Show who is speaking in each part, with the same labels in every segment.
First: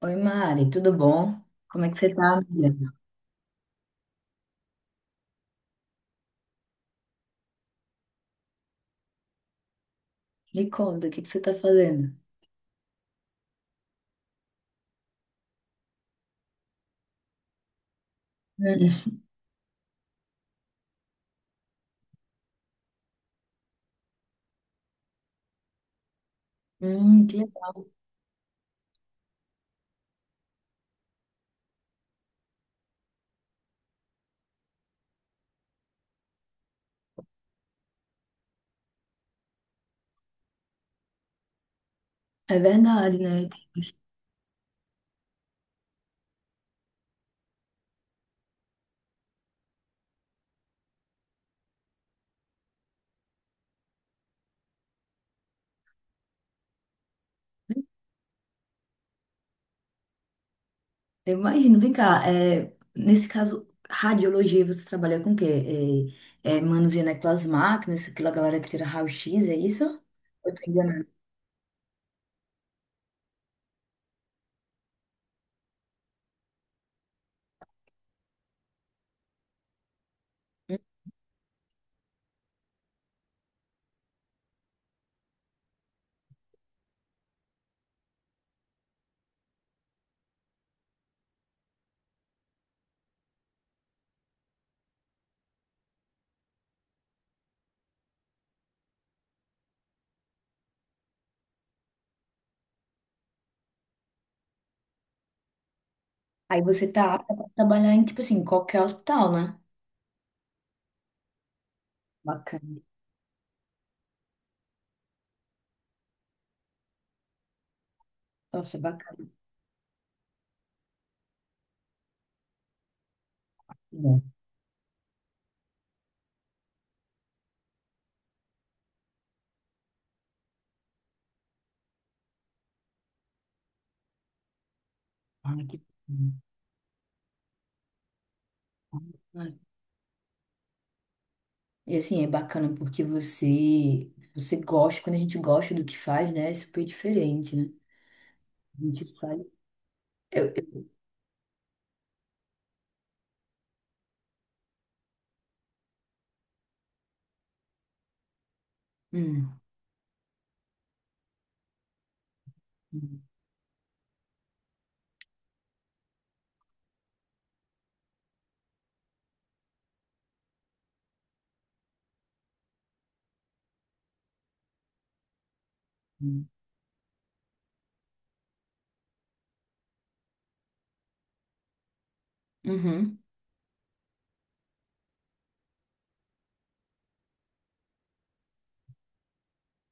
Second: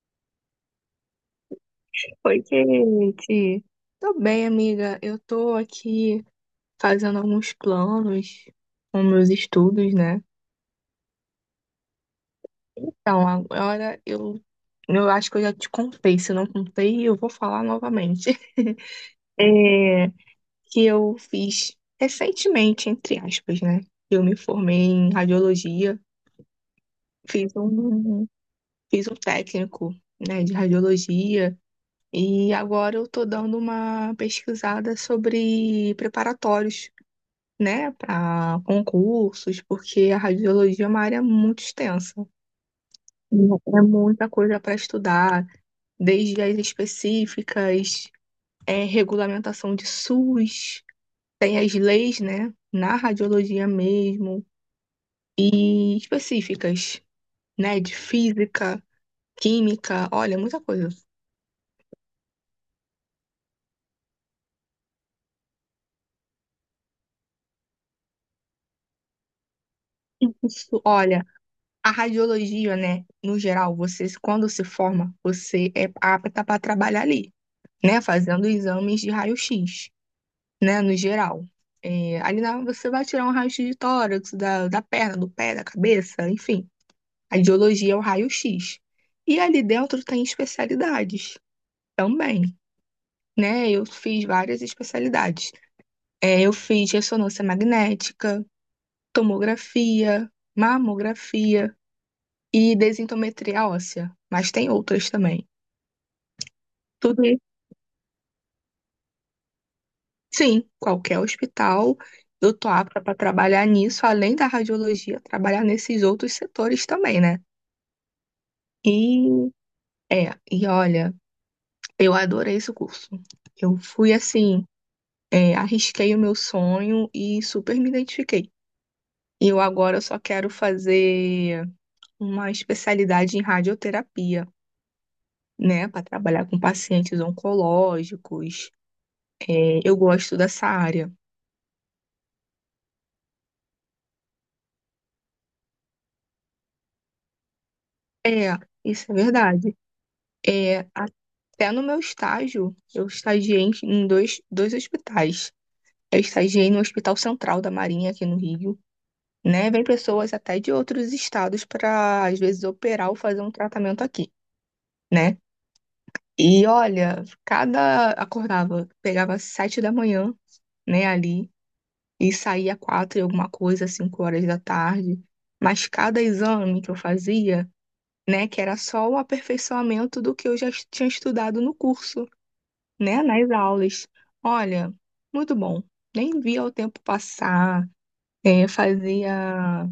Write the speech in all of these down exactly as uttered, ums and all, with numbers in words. Speaker 1: Oi, Mari, tudo bom? Como é que você tá,
Speaker 2: Oi,
Speaker 1: amiga?
Speaker 2: Kate. Tô bem, amiga. Eu tô aqui fazendo alguns planos com meus estudos, né?
Speaker 1: Me conta, o que que você tá fazendo?
Speaker 2: Então, agora eu, eu acho que eu já te contei. Se eu não contei, eu vou falar novamente. É, que eu fiz recentemente, entre aspas, né? Eu me formei em radiologia,
Speaker 1: Hum, hum, que
Speaker 2: fiz
Speaker 1: legal.
Speaker 2: um, fiz um técnico, né, de radiologia, e agora eu tô dando uma pesquisada sobre preparatórios, né, para concursos, porque a radiologia é uma área muito extensa.
Speaker 1: É verdade, né?
Speaker 2: É muita coisa para estudar, desde as específicas, é, regulamentação de SUS, tem as leis, né, na radiologia mesmo, e específicas, né, de física, química, olha, muita coisa.
Speaker 1: Eu imagino. Vem cá, é, nesse caso, radiologia, você trabalha com o quê? É, é, manuseando aquelas máquinas, aquela galera que tira raio-x, é isso? Eu tô
Speaker 2: Isso,
Speaker 1: enganando.
Speaker 2: olha, a radiologia, né, no geral, você, quando se forma, você é apta para trabalhar ali, né, fazendo exames de raio-x,
Speaker 1: Hum.
Speaker 2: né, no geral. É, ali na, você vai tirar um raio-x de tórax, da, da perna, do pé, da cabeça, enfim. A ideologia é o raio-x. E ali dentro tem especialidades também, né? Eu fiz várias especialidades. É, eu fiz ressonância magnética, tomografia, mamografia e densitometria óssea, mas tem outras também.
Speaker 1: Aí você tá
Speaker 2: Tudo
Speaker 1: apta pra trabalhar em, tipo assim, qualquer hospital, né?
Speaker 2: Sim, qualquer hospital, eu tô
Speaker 1: Bacana.
Speaker 2: apta para trabalhar nisso, além da radiologia, trabalhar nesses outros setores também, né?
Speaker 1: Nossa,
Speaker 2: E
Speaker 1: bacana.
Speaker 2: é, e olha, eu adorei esse curso. Eu fui
Speaker 1: Bom.
Speaker 2: assim, é, arrisquei o meu sonho e super me identifiquei. E eu agora só quero fazer uma especialidade em radioterapia,
Speaker 1: Ai, que...
Speaker 2: né, para trabalhar com pacientes oncológicos. É, eu gosto dessa área.
Speaker 1: E assim, é bacana porque você você gosta, quando a gente gosta do que faz, né? É super diferente, né?
Speaker 2: É,
Speaker 1: A gente
Speaker 2: isso é
Speaker 1: faz.
Speaker 2: verdade.
Speaker 1: Eu,
Speaker 2: É,
Speaker 1: eu-
Speaker 2: até no meu estágio, eu estagiei em em dois, dois hospitais. Eu estagiei no Hospital Central da Marinha, aqui no Rio,
Speaker 1: hum,
Speaker 2: né? Vem pessoas até de outros estados para, às vezes, operar ou
Speaker 1: hum,
Speaker 2: fazer um tratamento aqui, né? E olha, cada acordava, pegava sete da manhã, né, ali, e saía quatro e alguma coisa, cinco horas da tarde. Mas cada
Speaker 1: hum.
Speaker 2: exame que eu fazia, né, que era só o aperfeiçoamento do que eu já tinha estudado no curso,
Speaker 1: Uhum.
Speaker 2: né, nas aulas. Olha, muito bom. Nem via o tempo passar, é, fazia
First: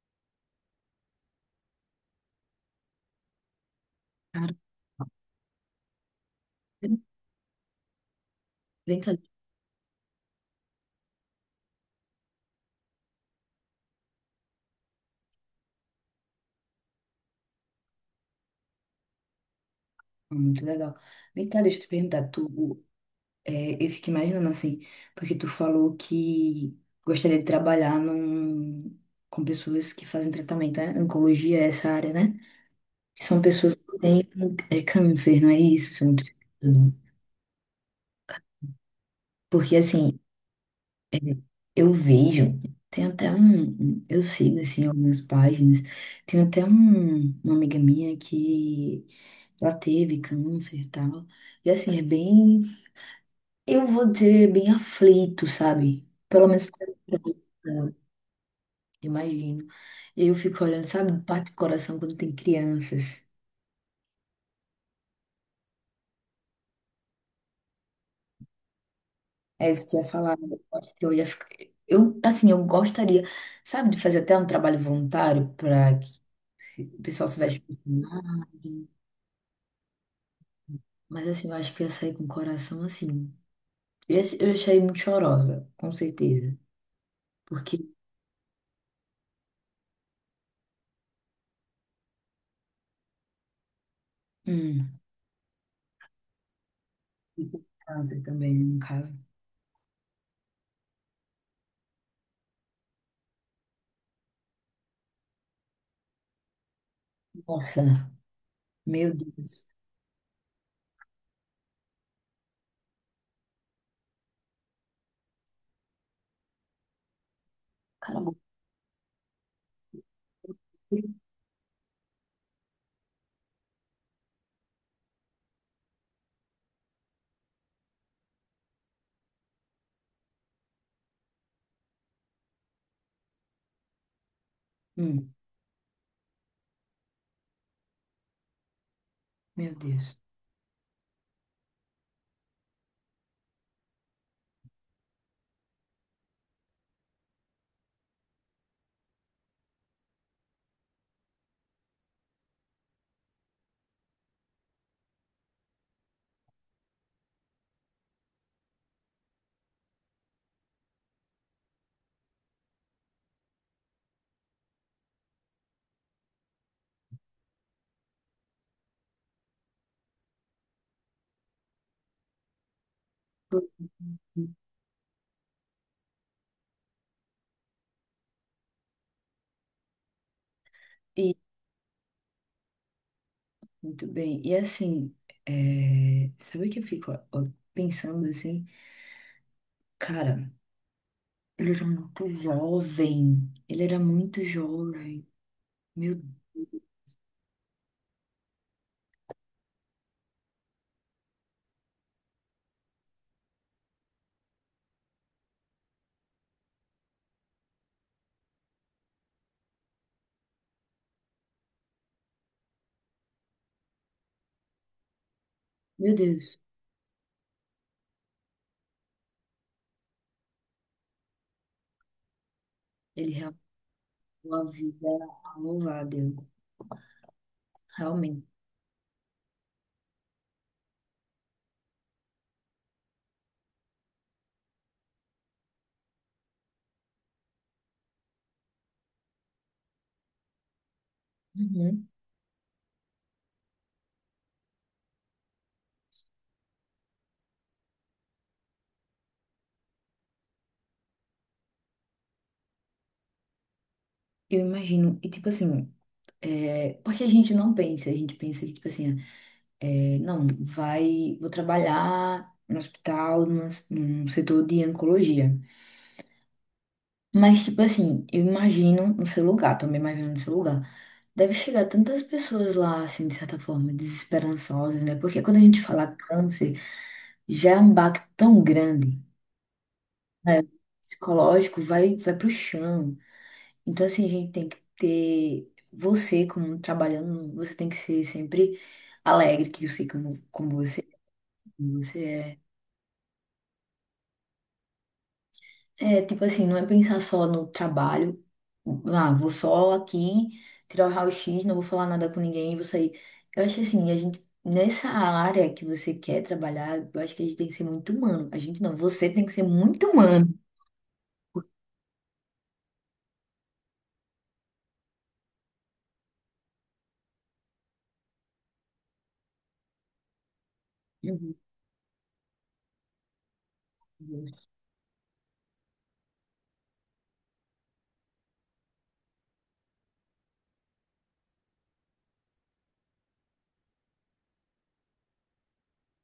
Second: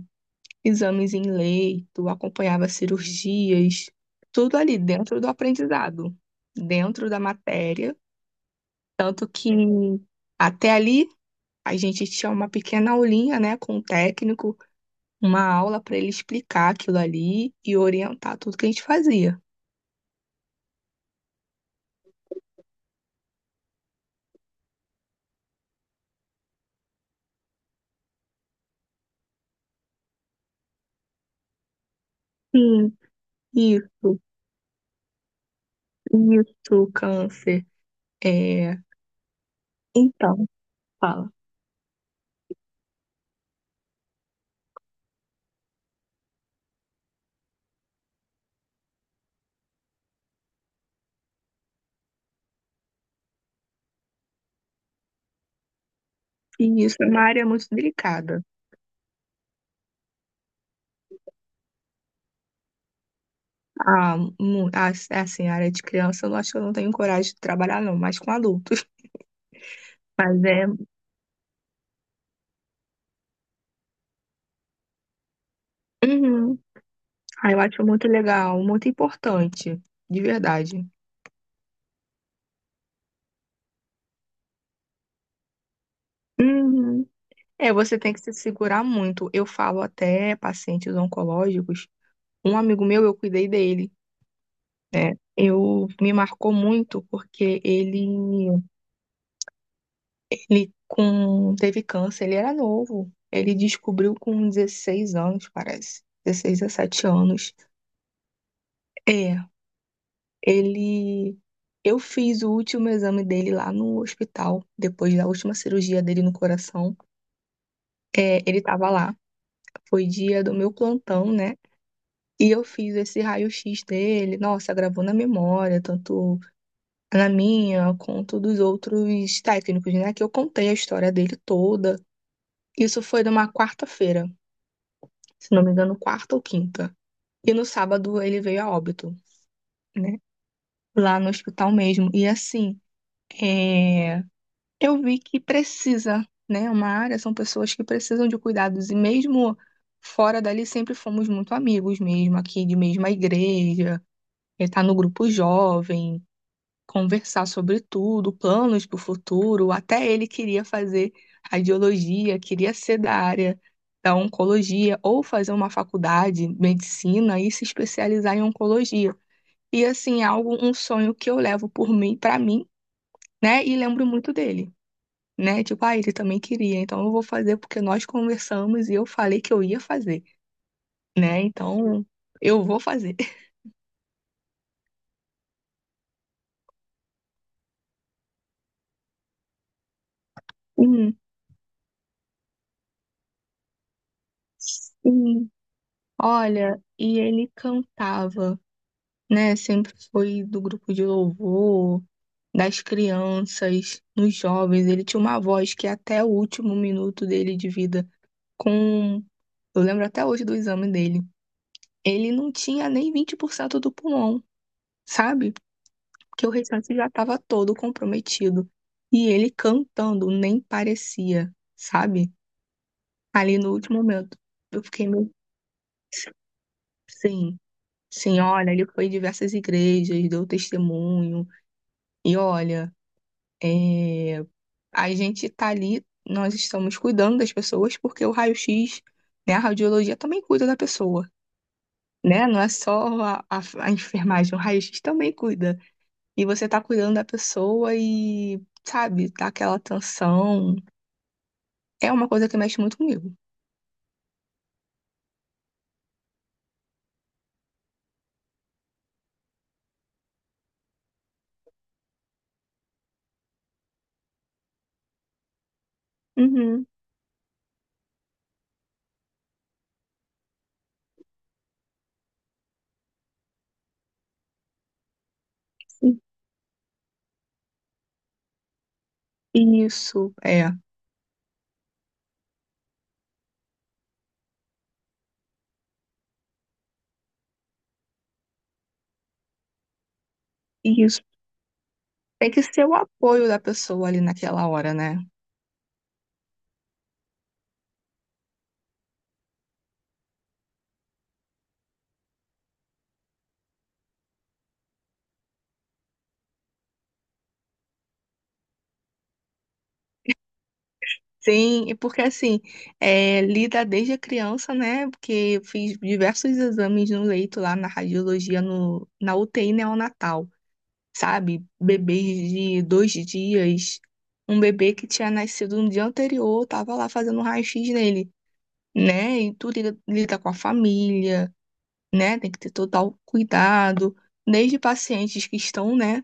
Speaker 2: exames em leito, acompanhava cirurgias, tudo
Speaker 1: Claro.
Speaker 2: ali dentro do aprendizado, dentro da matéria.
Speaker 1: Vem cá,
Speaker 2: Tanto que até ali a gente tinha uma pequena aulinha, né, com o técnico, uma aula para ele explicar aquilo ali e orientar tudo que a gente fazia.
Speaker 1: muito legal. Vem cá, deixa eu te perguntar, tu, é, eu fico imaginando assim, porque tu falou que gostaria de trabalhar num, com pessoas que fazem tratamento, né? Oncologia é essa área, né?
Speaker 2: Sim,
Speaker 1: Que são pessoas que
Speaker 2: isso,
Speaker 1: têm é, câncer, não é isso? São- muito-
Speaker 2: isso, câncer. É,
Speaker 1: Porque assim,
Speaker 2: então, fala.
Speaker 1: eu vejo, tem até um, um- eu sigo assim algumas páginas, tem até um, uma amiga minha que ela teve câncer e tal, e assim, é bem, eu vou dizer, bem aflito, sabe? Pelo menos
Speaker 2: E
Speaker 1: pra mim,
Speaker 2: isso é uma área muito
Speaker 1: eu
Speaker 2: delicada.
Speaker 1: imagino. Eu fico olhando, sabe, parte do coração quando tem crianças.
Speaker 2: A, mu- a- assim, a área de criança, eu não acho que eu não tenho coragem de trabalhar, não, mas com adultos.
Speaker 1: É isso que eu ia falar,
Speaker 2: Mas
Speaker 1: eu
Speaker 2: é.
Speaker 1: acho que eu ia ficar, eu, assim, eu gostaria, sabe, de fazer até um trabalho voluntário para que
Speaker 2: Uhum.
Speaker 1: o pessoal se
Speaker 2: Ah, eu
Speaker 1: veste.
Speaker 2: acho muito legal, muito importante, de verdade.
Speaker 1: Mas assim, eu acho que eu saí com o coração assim. Eu eu ia muito chorosa, com certeza.
Speaker 2: Uhum. É,
Speaker 1: Porque,
Speaker 2: você tem que se segurar muito. Eu falo até pacientes oncológicos. Um amigo meu, eu cuidei dele,
Speaker 1: hum,
Speaker 2: né? Eu me marcou muito
Speaker 1: e
Speaker 2: porque
Speaker 1: com
Speaker 2: ele
Speaker 1: câncer também, no caso.
Speaker 2: Ele com, teve câncer, ele era novo. Ele descobriu com dezesseis anos, parece. Dezesseis, dezessete anos.
Speaker 1: Nossa, meu
Speaker 2: É,
Speaker 1: Deus.
Speaker 2: Ele. Eu fiz o último exame dele lá no hospital, depois da última cirurgia dele no coração.
Speaker 1: Cala a boca.
Speaker 2: É, ele estava lá, foi dia do meu plantão, né? E eu fiz esse raio-x dele. Nossa, gravou na memória, tanto na minha quanto dos outros técnicos, né? Que eu contei a história dele toda. Isso foi numa quarta-feira,
Speaker 1: Hum,
Speaker 2: se não me engano, quarta ou quinta. E no sábado ele veio a óbito,
Speaker 1: meu Deus.
Speaker 2: né? Lá no hospital mesmo. E assim, é, eu vi que precisa, né? É uma área, são pessoas que precisam de cuidados. E mesmo fora dali, sempre fomos muito amigos mesmo, aqui de mesma igreja, é, tá no grupo jovem conversar sobre tudo, planos para o futuro. Até ele queria fazer radiologia, queria ser da área da oncologia ou fazer uma faculdade, medicina e se especializar em oncologia. E assim, é algo, um sonho que eu levo por mim, para mim, né? E lembro muito dele, né? Tipo, ah, ele também queria, então eu vou fazer porque nós conversamos e eu falei que eu ia fazer,
Speaker 1: E
Speaker 2: né? Então, eu vou fazer.
Speaker 1: muito bem. E assim, é, sabe o que eu fico ó, ó, pensando assim? Cara,
Speaker 2: Hum,
Speaker 1: ele era muito jovem. Ele era muito jovem.
Speaker 2: sim.
Speaker 1: Meu,
Speaker 2: Olha, e ele cantava, né? Sempre foi do grupo de louvor, das crianças, nos jovens. Ele tinha uma voz que até o último minuto dele de vida, com, eu lembro até hoje do exame dele, ele não tinha nem vinte por cento do pulmão, sabe?
Speaker 1: meu
Speaker 2: Porque o
Speaker 1: Deus.
Speaker 2: restante já estava todo comprometido. E ele cantando nem parecia, sabe?
Speaker 1: Ele
Speaker 2: Ali
Speaker 1: realmente
Speaker 2: no último momento,
Speaker 1: deu a
Speaker 2: eu fiquei meio.
Speaker 1: vida a Deus.
Speaker 2: Sim, sim,
Speaker 1: Realmente.
Speaker 2: olha, ele foi em diversas igrejas, deu testemunho, e olha, é, a gente tá ali, nós estamos cuidando das pessoas porque o raio-x, né, a radiologia também cuida da pessoa,
Speaker 1: Uhum.
Speaker 2: né? Não é só a, a, a enfermagem, o raio-x também cuida. E você tá cuidando da pessoa e, sabe, tá aquela atenção. É uma coisa que mexe muito comigo.
Speaker 1: Eu imagino, e tipo assim, é, porque a gente não pensa, a gente pensa que, tipo assim, é, não, vai, vou trabalhar no hospital, numa- num setor de oncologia.
Speaker 2: Uhum,
Speaker 1: Mas, tipo assim, eu imagino no seu lugar, também imagino no seu lugar. Deve chegar tantas pessoas lá, assim, de certa forma, desesperançosas, né? Porque quando a gente fala
Speaker 2: sim.
Speaker 1: câncer, já é um baque tão grande,
Speaker 2: Isso,
Speaker 1: né?
Speaker 2: é,
Speaker 1: Psicológico vai, vai pro chão. Então, assim, a gente tem que ter você como trabalhando, você tem que ser sempre alegre, que eu sei como, como você, é,
Speaker 2: isso.
Speaker 1: como
Speaker 2: Tem
Speaker 1: você
Speaker 2: que ser o apoio da pessoa ali naquela hora, né?
Speaker 1: é. É, tipo assim, não é pensar só no trabalho. Ah, vou só aqui tirar o raio-x, não vou falar nada com ninguém, vou sair. Eu acho assim, a gente, nessa área que você quer trabalhar, eu acho que a gente tem que ser muito humano. A gente não, você tem que ser muito humano.
Speaker 2: Sim, e porque assim, é, lida desde a criança, né? Porque eu fiz diversos exames no leito lá na radiologia, no, na U T I neonatal,
Speaker 1: Uhum,
Speaker 2: sabe? Bebês de dois dias,
Speaker 1: uhum.
Speaker 2: um bebê que tinha nascido no dia anterior, tava lá fazendo um raio-x nele, né? E tu lida, lida com a família, né? Tem que ter total cuidado, desde pacientes que estão, né,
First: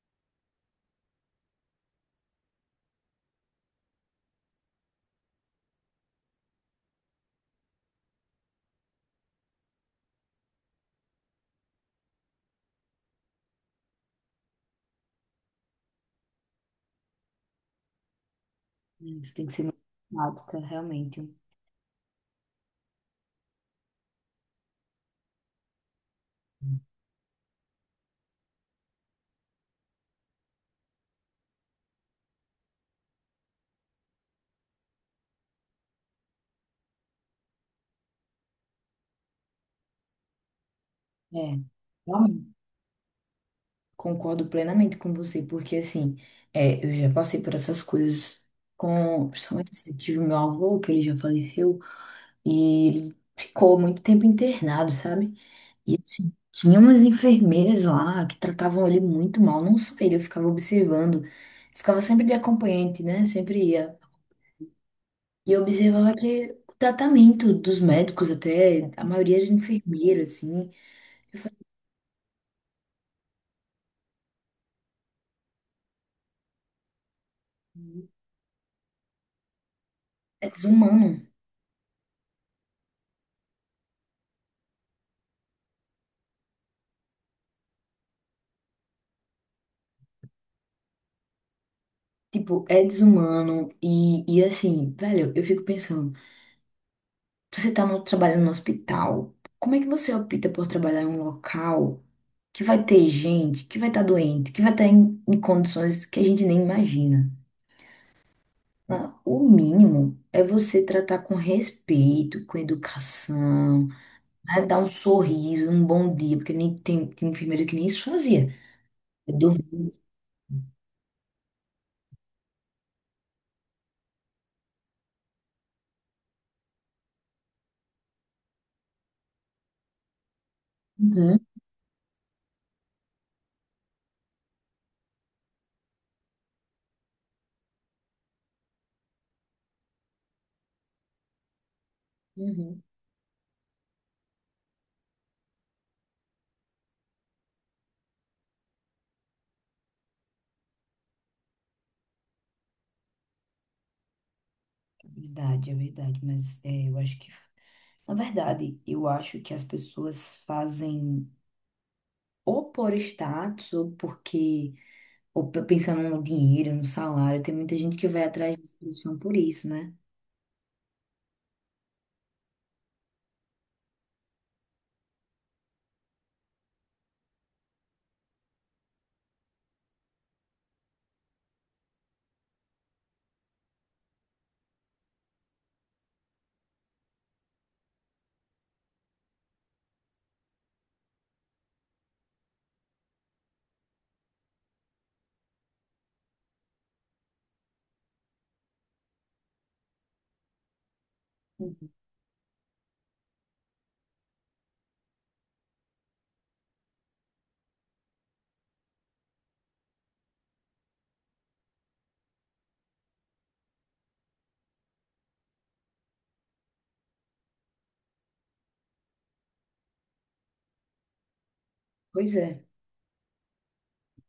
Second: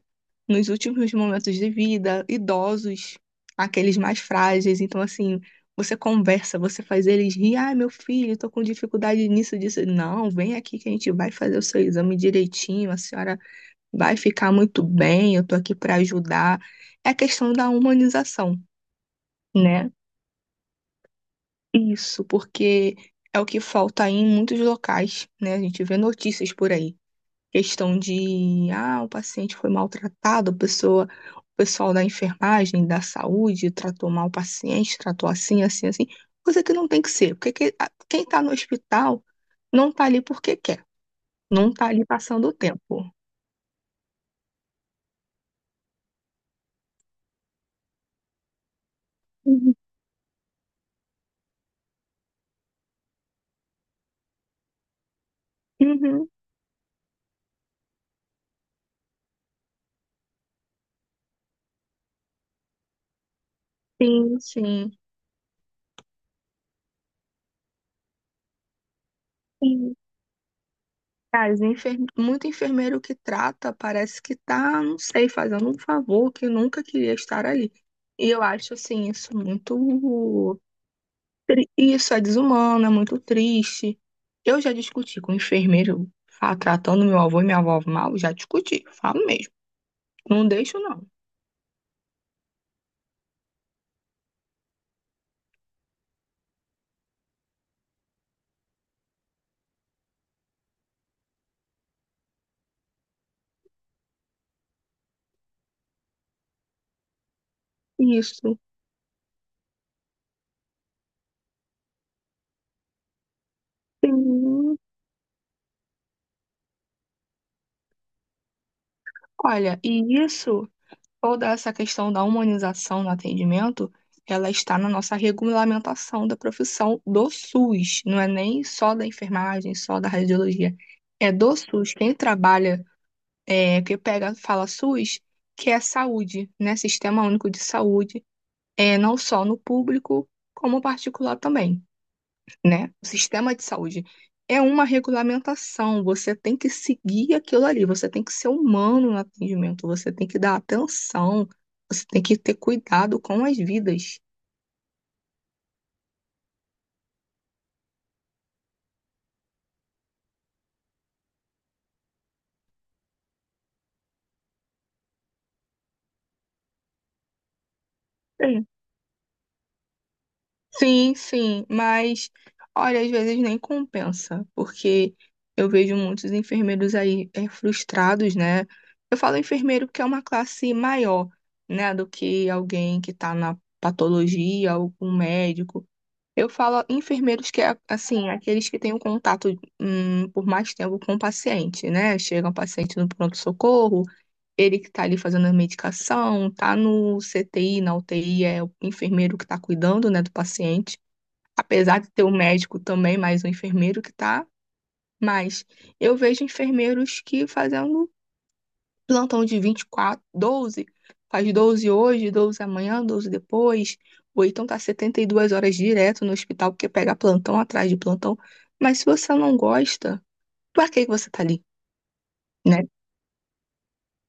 Speaker 2: nos últimos momentos de vida, idosos, aqueles mais frágeis. Então, assim, você conversa, você faz eles rir. Ah, meu filho, tô com dificuldade nisso, disso. Não, vem aqui que a gente vai fazer o seu exame direitinho, a senhora vai ficar muito bem, eu tô aqui para ajudar. É a questão da humanização,
Speaker 1: Você tem que ser muito
Speaker 2: né?
Speaker 1: prática, realmente.
Speaker 2: Isso, porque é o que falta aí em muitos locais, né? A gente vê notícias por aí questão de, ah, o paciente foi maltratado, a pessoa, o pessoal da enfermagem, da saúde, tratou mal o paciente, tratou assim, assim, assim, coisa que não tem que ser, porque que- a- quem está no hospital não está ali porque quer,
Speaker 1: É,
Speaker 2: não está ali
Speaker 1: realmente.
Speaker 2: passando o tempo.
Speaker 1: Concordo plenamente com você, porque assim, é, eu já passei por essas coisas com, principalmente
Speaker 2: Uhum.
Speaker 1: assim, eu tive meu avô, que ele já faleceu, e ele ficou muito tempo internado, sabe? E
Speaker 2: Uhum.
Speaker 1: assim, tinha umas enfermeiras lá que tratavam ele muito mal, não só ele, eu ficava observando, ficava sempre de acompanhante, né? Sempre ia.
Speaker 2: Sim, sim.
Speaker 1: E eu observava que o tratamento dos médicos, até a maioria era
Speaker 2: Sim.
Speaker 1: enfermeira, assim, eu falei,
Speaker 2: As enfer... Muito enfermeiro que trata parece que tá, não sei, fazendo um favor que nunca queria estar ali. E eu acho, assim, isso
Speaker 1: é
Speaker 2: muito
Speaker 1: desumano.
Speaker 2: tri- Isso é desumano, é muito triste. Eu já discuti com o enfermeiro fa- tratando meu avô e minha avó mal, já discuti, falo mesmo. Não deixo, não.
Speaker 1: Tipo, é desumano e, e assim, velho, eu fico pensando, você tá no, trabalhando no hospital, como é que você opta por trabalhar em um local que vai ter gente, que vai estar doente, que vai estar em, em condições que a gente nem imagina?
Speaker 2: Isso.
Speaker 1: Ah, o mínimo é você tratar com respeito, com educação, né? Dar
Speaker 2: Sim.
Speaker 1: um sorriso, um bom dia, porque nem tem, tem enfermeiro que nem isso fazia. Eu dou-
Speaker 2: Olha, e isso, toda essa questão da humanização no atendimento, ela está na nossa regulamentação da profissão do SUS, não é nem só da enfermagem, só da radiologia. É
Speaker 1: uhum,
Speaker 2: do SUS. Quem trabalha, é, que pega, fala SUS, que é saúde, né? Sistema Único de Saúde é, não só no público, como particular também,
Speaker 1: uhum.
Speaker 2: né? O sistema de saúde é uma regulamentação, você tem que seguir aquilo ali, você tem que ser humano no atendimento, você tem que dar atenção, você tem que ter cuidado com as vidas.
Speaker 1: É verdade, é verdade, mas é, eu acho que, na verdade, eu acho que as pessoas fazem ou por status, ou porque, ou pe- pensando no dinheiro, no salário, tem muita gente que vai atrás
Speaker 2: É,
Speaker 1: de solução por isso, né?
Speaker 2: Sim, sim, mas olha, às vezes nem compensa, porque eu vejo muitos enfermeiros aí é, frustrados, né? Eu falo enfermeiro porque é uma classe maior, né, do que alguém que tá na patologia ou com um médico. Eu falo enfermeiros que é, assim, aqueles que têm um contato hum, por mais tempo com o paciente, né? Chega um paciente no pronto-socorro, ele que tá ali fazendo a medicação, tá no C T I, na U T I, é o enfermeiro que tá cuidando, né, do paciente apesar de ter um médico também, mais um enfermeiro que tá, mas eu vejo enfermeiros que fazendo plantão de vinte e quatro doze faz doze hoje, doze amanhã, doze depois, ou então tá setenta e duas horas direto no hospital, porque pega plantão atrás de plantão. Mas se você não gosta, pra que que você tá ali,
Speaker 1: Pois é,
Speaker 2: né?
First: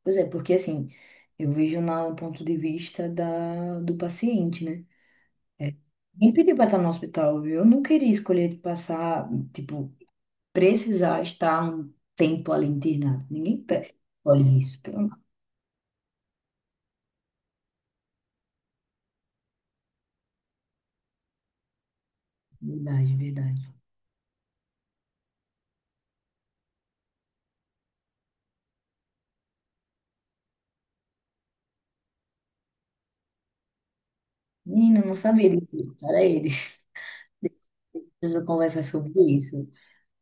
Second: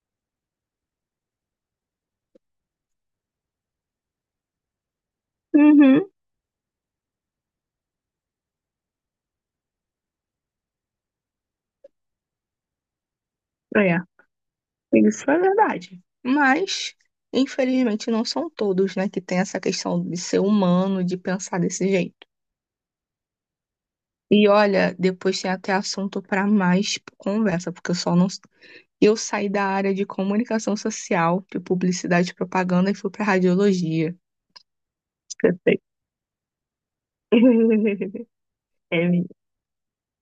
Speaker 1: pois é, porque assim, eu vejo na- no ponto de vista da, do paciente, né?
Speaker 2: Uhum,
Speaker 1: Quem pediu pra estar no hospital, viu? Eu não queria escolher de passar, tipo, precisar estar um tempo ali internado. Ninguém pede.
Speaker 2: é,
Speaker 1: Olha isso, pelo amor
Speaker 2: isso é verdade. Mas, infelizmente, não são todos, né, que tem essa questão de ser humano, de pensar desse jeito.
Speaker 1: de Deus, verdade, verdade.
Speaker 2: E olha, depois tem até assunto para mais conversa, porque eu só não. Eu saí da área de comunicação social, de publicidade e propaganda, e fui para radiologia.
Speaker 1: Menina, eu não sabia
Speaker 2: Eu sei.
Speaker 1: disso, era ele. Preciso conversar
Speaker 2: É,
Speaker 1: sobre
Speaker 2: amiga,
Speaker 1: isso.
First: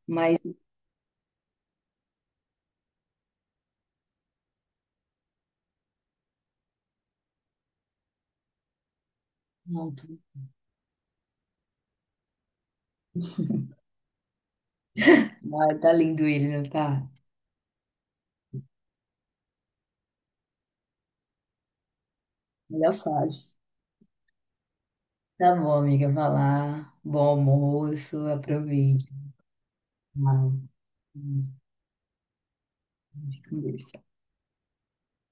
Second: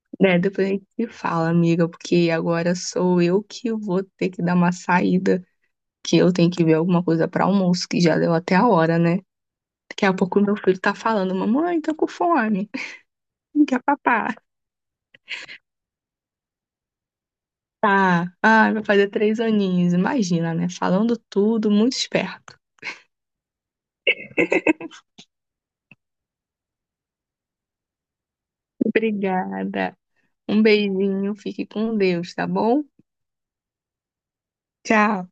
Speaker 1: Mas
Speaker 2: né, depois a gente se fala, amiga, porque agora sou eu que vou ter que dar uma saída, que eu tenho que ver alguma coisa para almoço, que já deu até a hora, né? Daqui
Speaker 1: pronto.
Speaker 2: a pouco meu filho tá falando, mamãe, tô com fome, quer papá.
Speaker 1: Ai, tá lindo ele, não tá?
Speaker 2: Tá, ah, vai fazer três aninhos, imagina, né? Falando tudo, muito esperto.
Speaker 1: Melhor fase. Tá bom, amiga. Vai lá. Bom almoço. Aproveite.
Speaker 2: Obrigada.
Speaker 1: Tchau.
Speaker 2: Um beijinho, fique com Deus, tá bom?
Speaker 1: Fica com Deus.
Speaker 2: Tchau.